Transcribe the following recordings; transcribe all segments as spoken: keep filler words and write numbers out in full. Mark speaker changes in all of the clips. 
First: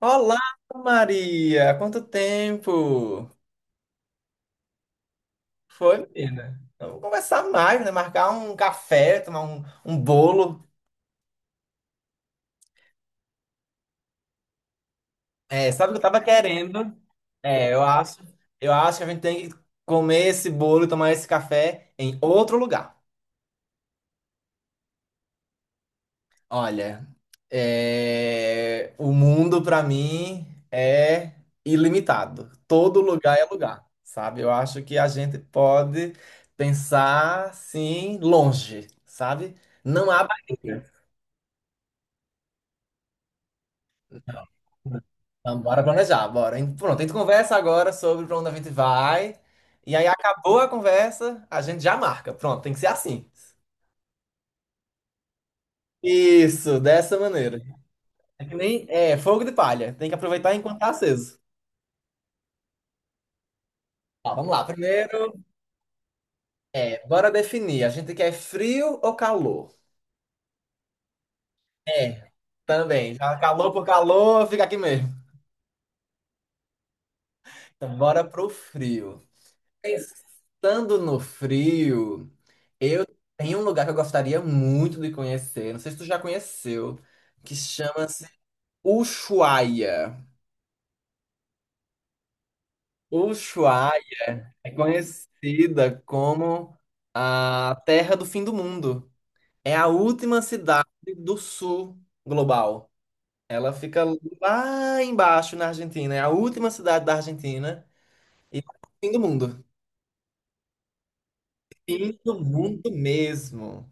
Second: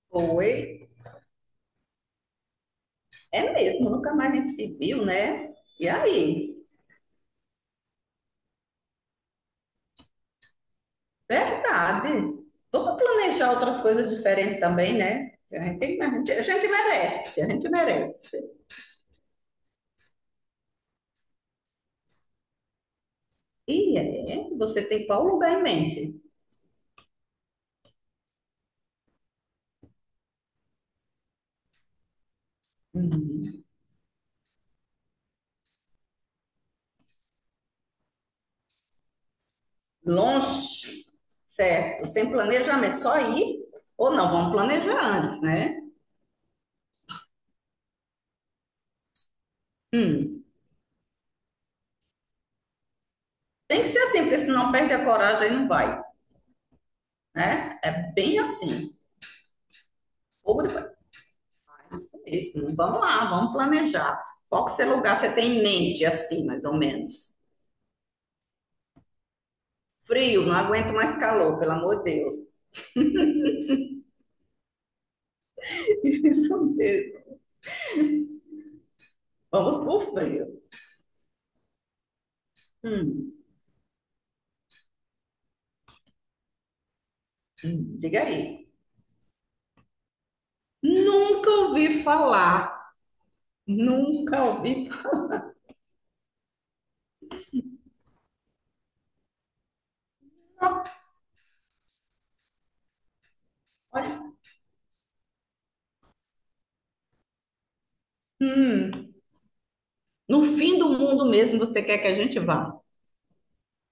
Speaker 1: Olá,
Speaker 2: Foi.
Speaker 1: Maria! Quanto tempo?
Speaker 2: É mesmo, nunca mais a gente se viu, né? E
Speaker 1: Foi,
Speaker 2: aí?
Speaker 1: menina? Vamos conversar mais, né? Marcar um café, tomar um, um bolo.
Speaker 2: Verdade. Vamos planejar outras coisas diferentes também, né? A
Speaker 1: É,
Speaker 2: gente,
Speaker 1: sabe o que
Speaker 2: tem-
Speaker 1: eu
Speaker 2: a
Speaker 1: tava
Speaker 2: gente- a gente
Speaker 1: querendo?
Speaker 2: merece, a gente
Speaker 1: É, eu acho,
Speaker 2: merece.
Speaker 1: eu acho que a gente tem que comer esse bolo e tomar esse café em outro lugar.
Speaker 2: E é, você tem qual lugar em mente?
Speaker 1: Olha, é, o mundo para mim é ilimitado. Todo lugar é
Speaker 2: Hum.
Speaker 1: lugar, sabe? Eu acho que a gente pode pensar assim longe, sabe? Não há barreira.
Speaker 2: Longe, certo? Sem planejamento, só ir? Ou não, vamos planejar antes,
Speaker 1: Então,
Speaker 2: né?
Speaker 1: bora planejar, bora. Hein? Pronto, a gente conversa agora sobre para onde a gente vai. E aí
Speaker 2: Hum.
Speaker 1: acabou a conversa, a gente já marca. Pronto, tem que ser assim.
Speaker 2: Tem que ser assim, porque senão perde a coragem e não vai,
Speaker 1: Isso, dessa maneira.
Speaker 2: né? É bem
Speaker 1: É que nem
Speaker 2: assim.
Speaker 1: é fogo de palha. Tem que aproveitar
Speaker 2: Fogo
Speaker 1: enquanto tá
Speaker 2: de...
Speaker 1: aceso.
Speaker 2: Isso mesmo. Vamos lá, vamos planejar.
Speaker 1: Tá, vamos lá.
Speaker 2: Qual que é seu lugar que
Speaker 1: Primeiro,
Speaker 2: você tem em mente, assim, mais ou
Speaker 1: bora
Speaker 2: menos?
Speaker 1: definir. A gente quer frio ou calor?
Speaker 2: Frio, não aguento mais calor, pelo amor de
Speaker 1: É.
Speaker 2: Deus.
Speaker 1: Também. Já calor por calor, fica aqui mesmo.
Speaker 2: Isso mesmo.
Speaker 1: Então, bora pro frio.
Speaker 2: Vamos pro frio.
Speaker 1: Pensando no frio,
Speaker 2: Hum,
Speaker 1: tem um lugar que eu gostaria muito de conhecer. Não sei se tu já conheceu, que
Speaker 2: hum, diga
Speaker 1: chama-se
Speaker 2: aí.
Speaker 1: Ushuaia.
Speaker 2: Nunca ouvi falar.
Speaker 1: Ushuaia
Speaker 2: Nunca
Speaker 1: é
Speaker 2: ouvi
Speaker 1: conhecida como a Terra do Fim do Mundo. É a última cidade
Speaker 2: falar.
Speaker 1: do sul global. Ela fica
Speaker 2: Olha,
Speaker 1: lá embaixo na Argentina, é a última cidade da Argentina e fim
Speaker 2: hum,
Speaker 1: do mundo.
Speaker 2: no fim do mundo mesmo você quer que a
Speaker 1: Fim
Speaker 2: gente
Speaker 1: do
Speaker 2: vá?
Speaker 1: mundo mesmo.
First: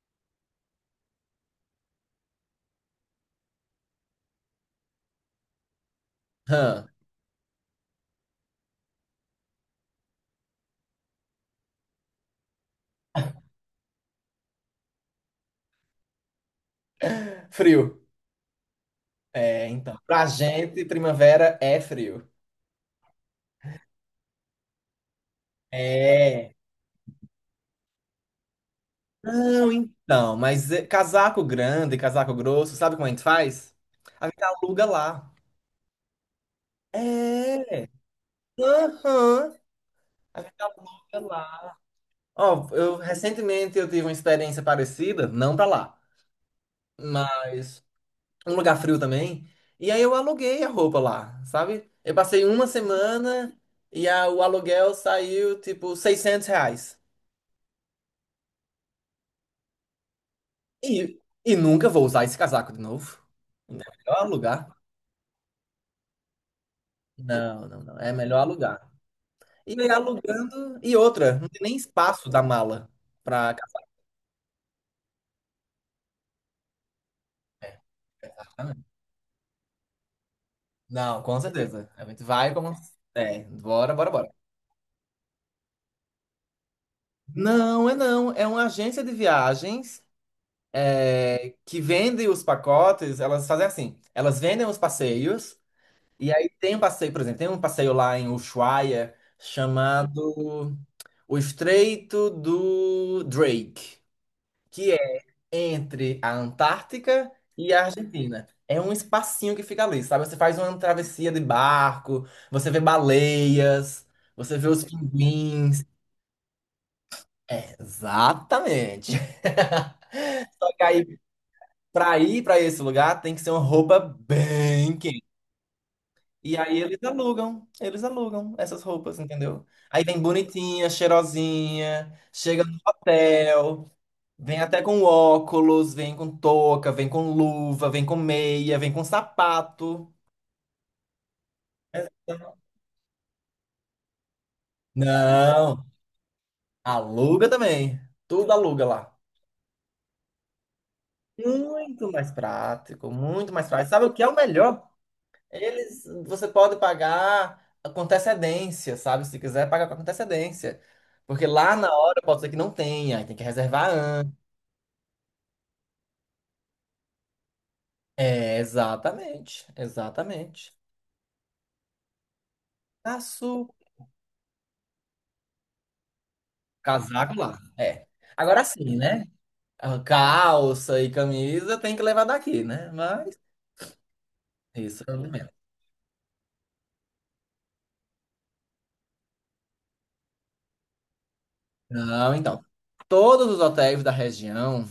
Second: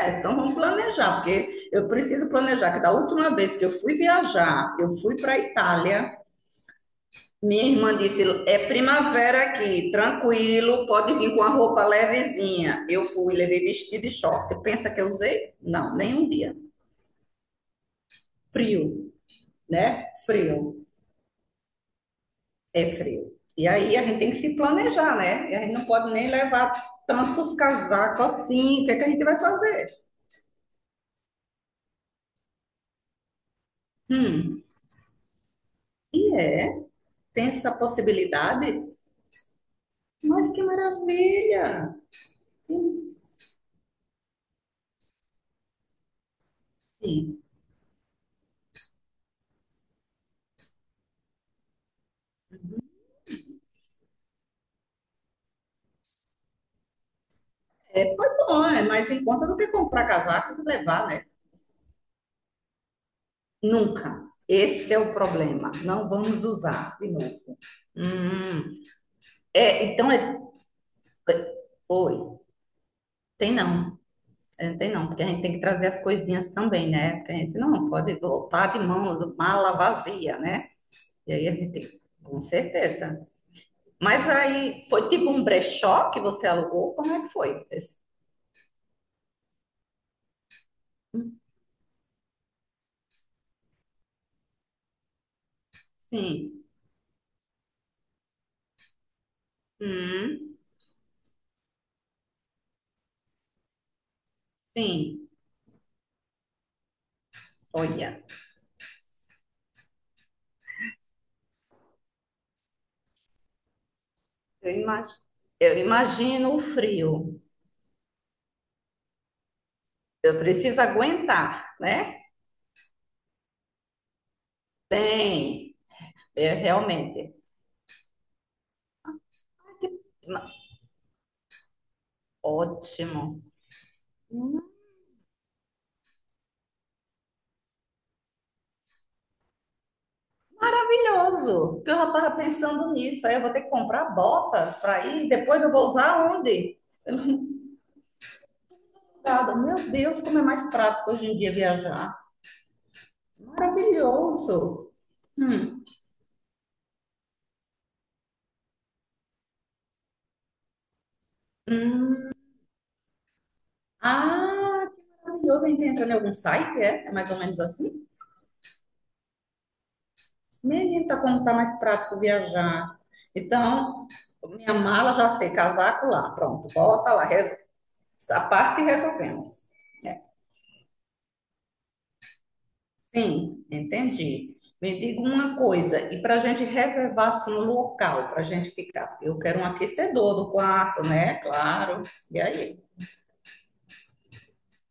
Speaker 2: É, então vamos planejar, porque eu preciso planejar que da última vez que eu fui viajar, eu fui para a Itália.
Speaker 1: Hã,
Speaker 2: Minha irmã disse: é primavera aqui, tranquilo, pode vir com a roupa levezinha. Eu fui, levei vestido e short. Pensa que eu usei? Não, nenhum dia.
Speaker 1: frio.
Speaker 2: Frio,
Speaker 1: É, então.
Speaker 2: né?
Speaker 1: Pra
Speaker 2: Frio,
Speaker 1: gente, primavera é frio.
Speaker 2: é frio. E aí a gente tem que se planejar, né? E a gente não pode nem
Speaker 1: É.
Speaker 2: levar tantos casacos assim. O que é que a gente vai
Speaker 1: Não,
Speaker 2: fazer?
Speaker 1: então, mas é, casaco grande, casaco grosso, sabe como a gente faz? A gente
Speaker 2: Hum,
Speaker 1: aluga lá.
Speaker 2: e é, tem essa
Speaker 1: É.
Speaker 2: possibilidade?
Speaker 1: Aham. A
Speaker 2: Mas
Speaker 1: gente
Speaker 2: que
Speaker 1: aluga
Speaker 2: maravilha!
Speaker 1: lá. Ó, eu recentemente eu tive uma experiência parecida, não pra lá.
Speaker 2: Enfim,
Speaker 1: Mas um lugar frio também. E aí eu aluguei a roupa lá, sabe? Eu passei uma semana e a- o aluguel saiu tipo seiscentos reais.
Speaker 2: é, foi bom, é mais em conta do que comprar casaco e levar,
Speaker 1: E,
Speaker 2: né?
Speaker 1: e nunca vou usar esse casaco de novo. Então é melhor
Speaker 2: Nunca.
Speaker 1: alugar.
Speaker 2: Esse é o problema. Não vamos usar de novo.
Speaker 1: Não, não, não. É melhor
Speaker 2: Hum,
Speaker 1: alugar. E
Speaker 2: é,
Speaker 1: aí
Speaker 2: então é.
Speaker 1: alugando. E outra, não
Speaker 2: É,
Speaker 1: tem nem
Speaker 2: Oi,
Speaker 1: espaço da mala
Speaker 2: tem
Speaker 1: pra
Speaker 2: não. É, tem não, porque a gente tem que trazer as coisinhas também, né? Porque a gente não pode
Speaker 1: casaco.
Speaker 2: voltar de mão, de mala vazia, né?
Speaker 1: Não,
Speaker 2: E
Speaker 1: com
Speaker 2: aí a gente
Speaker 1: certeza.
Speaker 2: tem,
Speaker 1: A gente
Speaker 2: com
Speaker 1: vai como.
Speaker 2: certeza.
Speaker 1: É, bora, bora,
Speaker 2: Mas
Speaker 1: bora.
Speaker 2: aí foi tipo um brechó que você alugou? Como é que foi?
Speaker 1: Não, é não. É uma agência de viagens. É, que vendem os pacotes, elas fazem assim, elas vendem os passeios, e aí
Speaker 2: Sim.
Speaker 1: tem um passeio, por exemplo, tem um passeio lá em Ushuaia
Speaker 2: Hum,
Speaker 1: chamado O Estreito do Drake, que é
Speaker 2: sim.
Speaker 1: entre a Antártica e a
Speaker 2: Olha,
Speaker 1: Argentina. É um espacinho que fica ali, sabe? Você faz uma travessia de barco, você vê baleias, você vê
Speaker 2: eu
Speaker 1: os
Speaker 2: imagino, eu
Speaker 1: pinguins.
Speaker 2: imagino o frio.
Speaker 1: É, exatamente.
Speaker 2: Eu
Speaker 1: Só
Speaker 2: preciso
Speaker 1: que aí,
Speaker 2: aguentar,
Speaker 1: pra
Speaker 2: né?
Speaker 1: ir pra esse lugar tem que ser uma roupa bem quente.
Speaker 2: Tem, é,
Speaker 1: E aí eles
Speaker 2: realmente.
Speaker 1: alugam, eles alugam essas roupas, entendeu? Aí vem bonitinha, cheirosinha, chega no
Speaker 2: Ótimo.
Speaker 1: hotel, vem até com óculos, vem com touca, vem com luva, vem com meia, vem com sapato.
Speaker 2: Maravilhoso. Porque eu já estava pensando nisso. Aí eu vou ter que comprar botas para ir. Depois eu
Speaker 1: Não,
Speaker 2: vou usar onde?
Speaker 1: aluga também. Tudo aluga lá.
Speaker 2: Nada. Meu Deus, como é mais prático hoje em dia
Speaker 1: Muito
Speaker 2: viajar.
Speaker 1: mais prático, muito mais prático. Sabe o que é o
Speaker 2: Maravilhoso.
Speaker 1: melhor?
Speaker 2: Hum.
Speaker 1: Eles, você pode pagar com antecedência, sabe? Se quiser, paga com antecedência. Porque lá na hora
Speaker 2: Hum.
Speaker 1: pode ser que não tenha, aí tem que reservar antes.
Speaker 2: Ah, que maravilhoso. A gente entra em algum site, é? É mais ou menos assim?
Speaker 1: É, exatamente, exatamente.
Speaker 2: Menino, tá como tá mais prático viajar.
Speaker 1: Aço,
Speaker 2: Então, minha mala já sei, casaco lá. Pronto, bota lá.
Speaker 1: casaco lá, é.
Speaker 2: Essa
Speaker 1: Agora
Speaker 2: parte
Speaker 1: sim, né?
Speaker 2: resolvemos.
Speaker 1: A
Speaker 2: É,
Speaker 1: calça e camisa tem que levar daqui, né? Mas
Speaker 2: sim, entendi. Me
Speaker 1: isso, é o
Speaker 2: diga
Speaker 1: mesmo.
Speaker 2: uma coisa, e para a gente reservar assim, um local para a gente ficar? Eu quero um aquecedor do quarto, né? Claro.
Speaker 1: Não,
Speaker 2: E
Speaker 1: então.
Speaker 2: aí?
Speaker 1: Todos os hotéis da região.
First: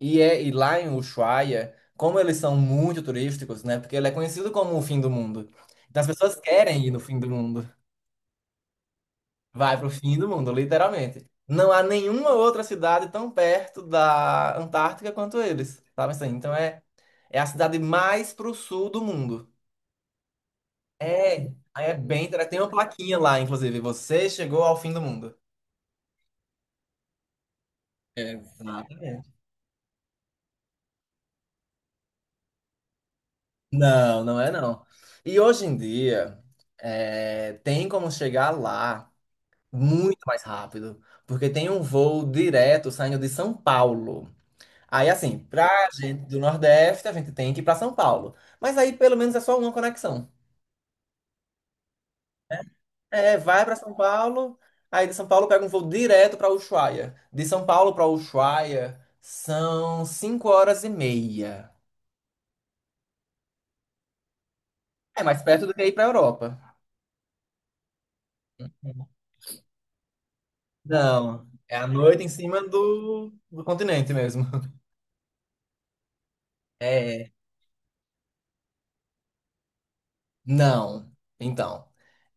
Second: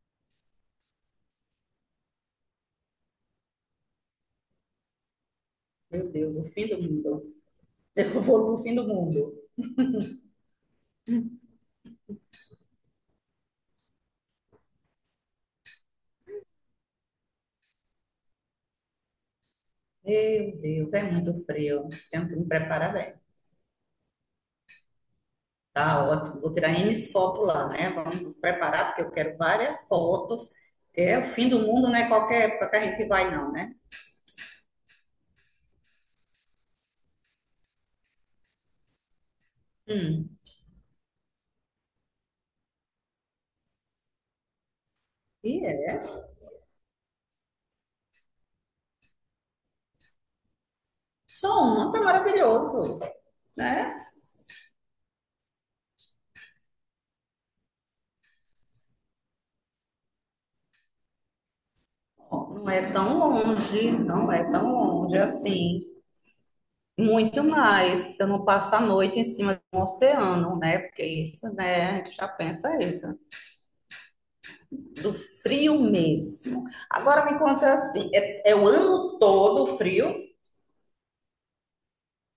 Speaker 1: E, é, e lá em Ushuaia, como eles são muito turísticos, né? Porque ele é conhecido como o fim do mundo. Então as
Speaker 2: Meu
Speaker 1: pessoas
Speaker 2: Deus, o fim do
Speaker 1: querem ir no fim do
Speaker 2: mundo.
Speaker 1: mundo.
Speaker 2: Eu vou no fim do mundo.
Speaker 1: Vai pro fim do mundo, literalmente. Não há nenhuma outra cidade tão perto da Antártica quanto eles, sabe assim? Então é, é a cidade mais pro sul do mundo.
Speaker 2: Meu Deus, é muito
Speaker 1: É, aí
Speaker 2: frio.
Speaker 1: é bem
Speaker 2: Tenho que me
Speaker 1: interessante. Tem uma
Speaker 2: preparar bem.
Speaker 1: plaquinha lá, inclusive, você chegou ao fim do mundo.
Speaker 2: Tá ótimo. Vou tirar ene fotos lá, né? Vamos nos preparar, porque eu
Speaker 1: Exatamente.
Speaker 2: quero várias fotos. É o fim do mundo, não é qualquer época que a gente vai, não, né?
Speaker 1: Não, não é não. E hoje em dia, é, tem como chegar lá muito
Speaker 2: Hum.
Speaker 1: mais rápido, porque tem um voo direto saindo de São Paulo. Aí, assim,
Speaker 2: E
Speaker 1: pra
Speaker 2: é.
Speaker 1: gente do Nordeste, a gente tem que ir pra São Paulo. Mas aí, pelo menos, é só uma conexão.
Speaker 2: Som é maravilhoso,
Speaker 1: É, vai pra
Speaker 2: né?
Speaker 1: São Paulo, aí de São Paulo pega um voo direto pra Ushuaia. De São Paulo pra Ushuaia são cinco horas e meia.
Speaker 2: Não é tão longe, não é tão longe
Speaker 1: É mais perto do
Speaker 2: assim.
Speaker 1: que ir pra Europa.
Speaker 2: Muito mais, você não passa a noite em cima de um oceano, né? Porque
Speaker 1: Não,
Speaker 2: isso,
Speaker 1: é
Speaker 2: né?
Speaker 1: a
Speaker 2: A gente
Speaker 1: noite em
Speaker 2: já
Speaker 1: cima
Speaker 2: pensa isso,
Speaker 1: do, do continente mesmo.
Speaker 2: do frio mesmo. Agora
Speaker 1: É,
Speaker 2: me conta assim, é, é o ano todo frio?
Speaker 1: não. Então.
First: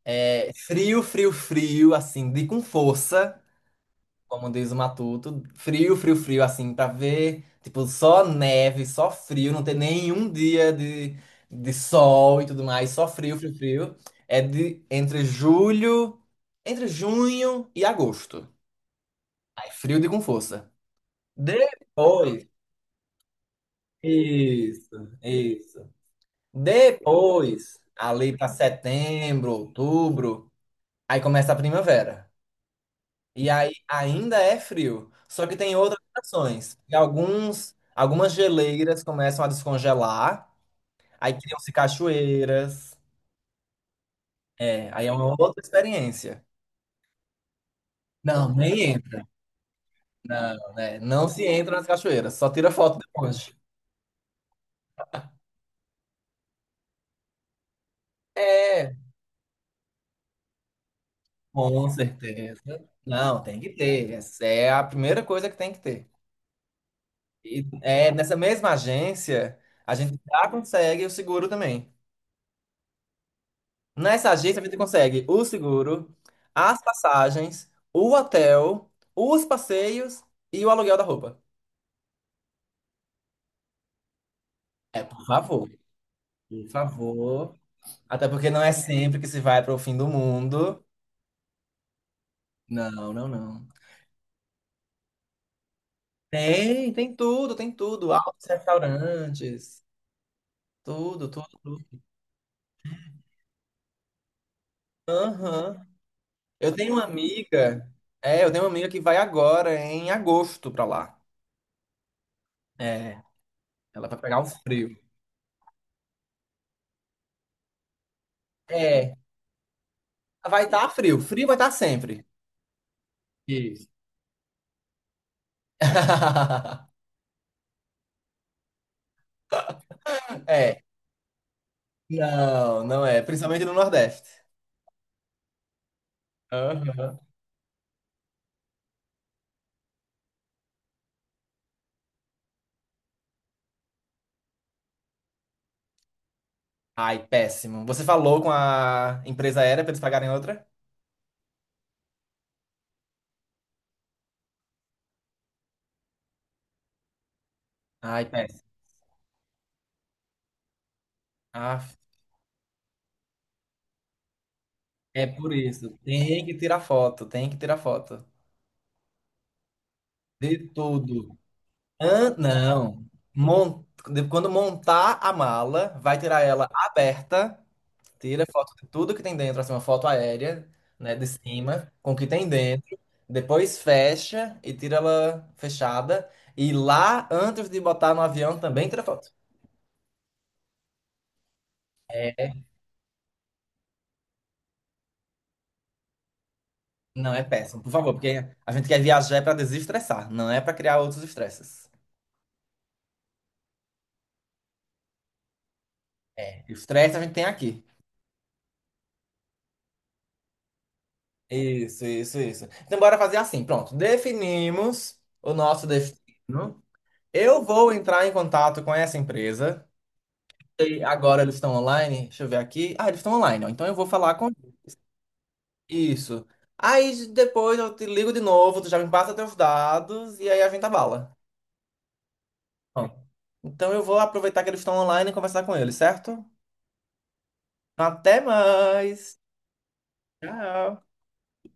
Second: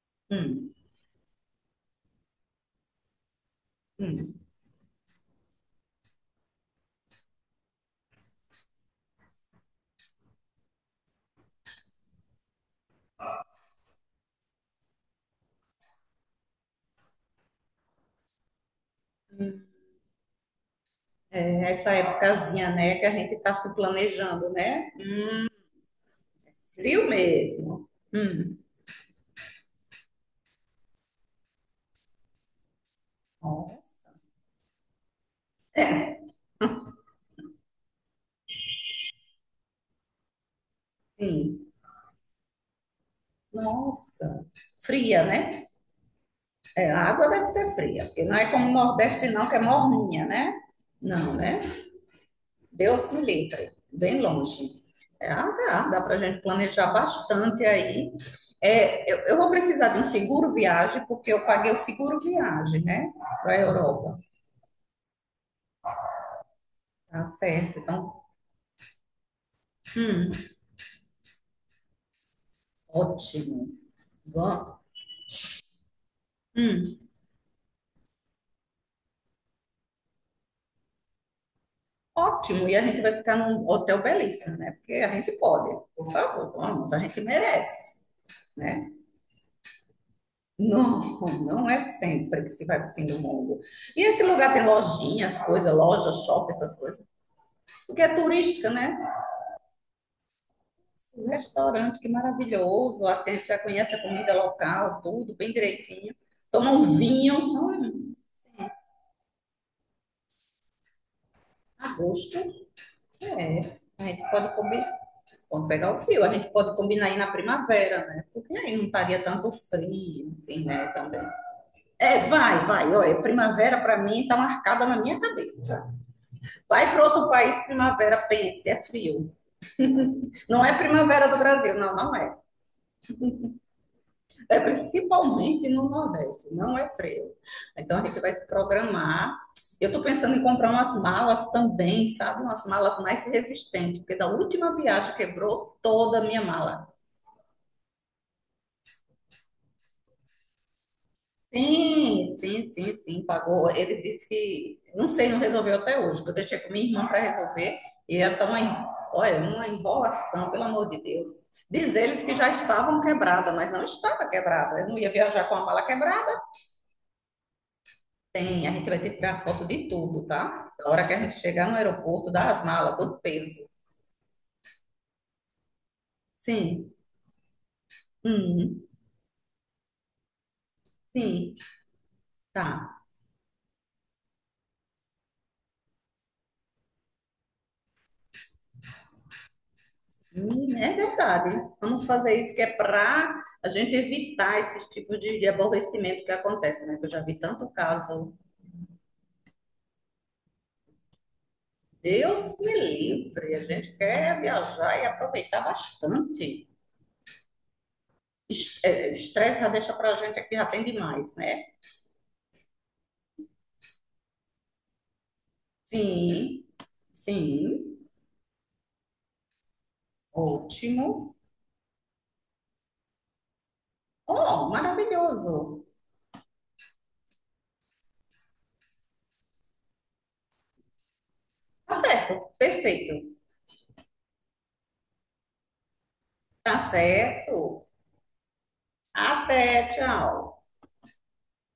Speaker 1: É,
Speaker 2: Hum,
Speaker 1: frio, frio, frio, assim, de com força,
Speaker 2: hum.
Speaker 1: como diz o Matuto. Frio, frio, frio, assim, pra ver, tipo, só neve, só frio, não ter nenhum dia de, de sol e tudo mais, só frio, frio, frio. É de entre julho, entre junho e agosto. Aí, frio de com força.
Speaker 2: É essa
Speaker 1: Depois,
Speaker 2: épocazinha, né, que a gente tá se planejando, né?
Speaker 1: isso, isso.
Speaker 2: Frio
Speaker 1: Depois,
Speaker 2: mesmo.
Speaker 1: ali pra
Speaker 2: Hum.
Speaker 1: setembro, outubro, aí começa a primavera. E aí
Speaker 2: Ó,
Speaker 1: ainda é frio, só que tem outras estações. E alguns, algumas geleiras começam a descongelar, aí
Speaker 2: sim.
Speaker 1: criam-se cachoeiras.
Speaker 2: Nossa,
Speaker 1: É, aí é
Speaker 2: fria,
Speaker 1: uma outra
Speaker 2: né?
Speaker 1: experiência.
Speaker 2: É, a água deve ser fria, porque não é
Speaker 1: Não,
Speaker 2: como o
Speaker 1: nem entra.
Speaker 2: Nordeste, não, que é morninha, né?
Speaker 1: Não, né? Não
Speaker 2: Não,
Speaker 1: se
Speaker 2: né?
Speaker 1: entra nas cachoeiras, só tira foto
Speaker 2: Deus me
Speaker 1: depois.
Speaker 2: livre, bem longe. É, ah, dá, dá para a gente planejar bastante aí.
Speaker 1: É,
Speaker 2: É, eu, eu vou precisar de um seguro viagem, porque eu paguei o
Speaker 1: com
Speaker 2: seguro
Speaker 1: certeza.
Speaker 2: viagem, né?
Speaker 1: Não,
Speaker 2: Para
Speaker 1: tem
Speaker 2: a
Speaker 1: que ter.
Speaker 2: Europa.
Speaker 1: Essa é a primeira coisa que tem que ter.
Speaker 2: Tá
Speaker 1: E
Speaker 2: certo.
Speaker 1: é,
Speaker 2: Então,
Speaker 1: nessa mesma agência, a gente
Speaker 2: hum,
Speaker 1: já consegue o seguro também.
Speaker 2: ótimo.
Speaker 1: Nessa agência a gente
Speaker 2: Vamos.
Speaker 1: consegue o seguro, as
Speaker 2: Hum,
Speaker 1: passagens, o hotel, os passeios e o aluguel da roupa.
Speaker 2: ótimo. E a gente vai ficar num hotel belíssimo, né? Porque
Speaker 1: É,
Speaker 2: a
Speaker 1: por
Speaker 2: gente
Speaker 1: favor,
Speaker 2: pode. Por favor,
Speaker 1: por
Speaker 2: vamos. A gente
Speaker 1: favor.
Speaker 2: merece,
Speaker 1: Até porque não é
Speaker 2: né?
Speaker 1: sempre que se vai para o fim do mundo.
Speaker 2: Não, não é sempre que se vai para
Speaker 1: Não,
Speaker 2: o fim do
Speaker 1: não,
Speaker 2: mundo.
Speaker 1: não.
Speaker 2: E esse lugar tem lojinhas, coisas, loja, shopping, essas
Speaker 1: Tem,
Speaker 2: coisas,
Speaker 1: tem tudo, tem
Speaker 2: porque
Speaker 1: tudo.
Speaker 2: é
Speaker 1: Altos
Speaker 2: turística, né?
Speaker 1: restaurantes,
Speaker 2: Os
Speaker 1: tudo, tudo,
Speaker 2: restaurantes,
Speaker 1: tudo.
Speaker 2: que maravilhoso, assim, a gente já conhece a comida local, tudo bem
Speaker 1: Aham.
Speaker 2: direitinho. Toma
Speaker 1: Eu
Speaker 2: um
Speaker 1: tenho uma
Speaker 2: vinho,
Speaker 1: amiga,
Speaker 2: hum,
Speaker 1: é, eu tenho uma amiga que vai agora em agosto para lá.
Speaker 2: a gosto.
Speaker 1: É,
Speaker 2: É, a
Speaker 1: ela vai
Speaker 2: gente
Speaker 1: pegar um
Speaker 2: pode comer,
Speaker 1: frio.
Speaker 2: pode pegar o frio, a gente pode combinar aí na primavera, né? Porque aí não
Speaker 1: É,
Speaker 2: estaria tanto frio,
Speaker 1: vai
Speaker 2: assim,
Speaker 1: estar
Speaker 2: né,
Speaker 1: frio,
Speaker 2: também.
Speaker 1: frio vai estar sempre.
Speaker 2: É, vai, vai, olha, primavera
Speaker 1: Isso.
Speaker 2: para mim está marcada na minha cabeça. Vai para outro país, primavera, pense, é frio. Não é
Speaker 1: É.
Speaker 2: primavera do Brasil, não, não é.
Speaker 1: Não, não é. Principalmente no Nordeste.
Speaker 2: É principalmente no Nordeste, não é
Speaker 1: Aham.
Speaker 2: frio. Então a gente vai se programar. Eu estou pensando em comprar umas malas também, sabe? Umas malas mais resistentes, porque da última viagem quebrou toda a minha mala.
Speaker 1: Ai, péssimo. Você falou com a empresa aérea para eles pagarem outra?
Speaker 2: Sim, sim, sim, sim, pagou. Ele disse que, não sei, não resolveu até hoje, eu deixei com minha irmã para resolver, e
Speaker 1: Ai,
Speaker 2: é tão,
Speaker 1: péssimo.
Speaker 2: en- olha, uma enrolação, pelo amor de Deus.
Speaker 1: Ah,
Speaker 2: Diz eles que já estavam quebradas, mas não estava quebrada. Eu não ia
Speaker 1: é
Speaker 2: viajar
Speaker 1: por
Speaker 2: com a mala
Speaker 1: isso.
Speaker 2: quebrada.
Speaker 1: Tem que tirar foto, tem que tirar foto.
Speaker 2: Tem, a gente vai ter que tirar foto de tudo,
Speaker 1: De
Speaker 2: tá? Na hora que a gente
Speaker 1: tudo.
Speaker 2: chegar no aeroporto,
Speaker 1: Hã?
Speaker 2: dá as malas,
Speaker 1: Não.
Speaker 2: todo peso.
Speaker 1: Mon- de- Quando montar a mala, vai tirar ela
Speaker 2: Sim,
Speaker 1: aberta. Tira foto
Speaker 2: hum,
Speaker 1: de tudo que tem dentro, assim, uma foto aérea, né, de
Speaker 2: sim,
Speaker 1: cima, com o que tem dentro.
Speaker 2: tá.
Speaker 1: Depois fecha e tira ela fechada. E lá, antes de botar no avião, também tira foto.
Speaker 2: Hum, é verdade. Vamos fazer isso que é para a gente evitar esses tipos de, de aborrecimento que acontece, né? Que eu já vi
Speaker 1: Não, é
Speaker 2: tanto
Speaker 1: péssimo, por favor,
Speaker 2: caso.
Speaker 1: porque a gente quer viajar para desestressar, não é para criar outros estresses.
Speaker 2: Deus me livre. A gente quer viajar e aproveitar
Speaker 1: É,
Speaker 2: bastante.
Speaker 1: o estresse a gente tem aqui.
Speaker 2: Es- é, Estresse já deixa para a gente aqui, já tem demais, né?
Speaker 1: Isso, isso, isso. Então, bora fazer assim, pronto. Definimos o nosso
Speaker 2: Sim,
Speaker 1: destino. Eu vou
Speaker 2: sim.
Speaker 1: entrar em contato com essa empresa. E
Speaker 2: Ótimo.
Speaker 1: agora eles estão online? Deixa eu ver aqui. Ah, eles estão online, ó. Então eu vou falar com.
Speaker 2: Oh, maravilhoso.
Speaker 1: Isso. Aí depois eu te ligo de novo, tu já me passa teus dados e aí a gente abala.
Speaker 2: Tá certo.
Speaker 1: Bom,
Speaker 2: Perfeito.
Speaker 1: então eu vou aproveitar que eles estão online e conversar com eles, certo?
Speaker 2: Tá certo.
Speaker 1: Até mais!
Speaker 2: Até, tchau.
Speaker 1: Tchau!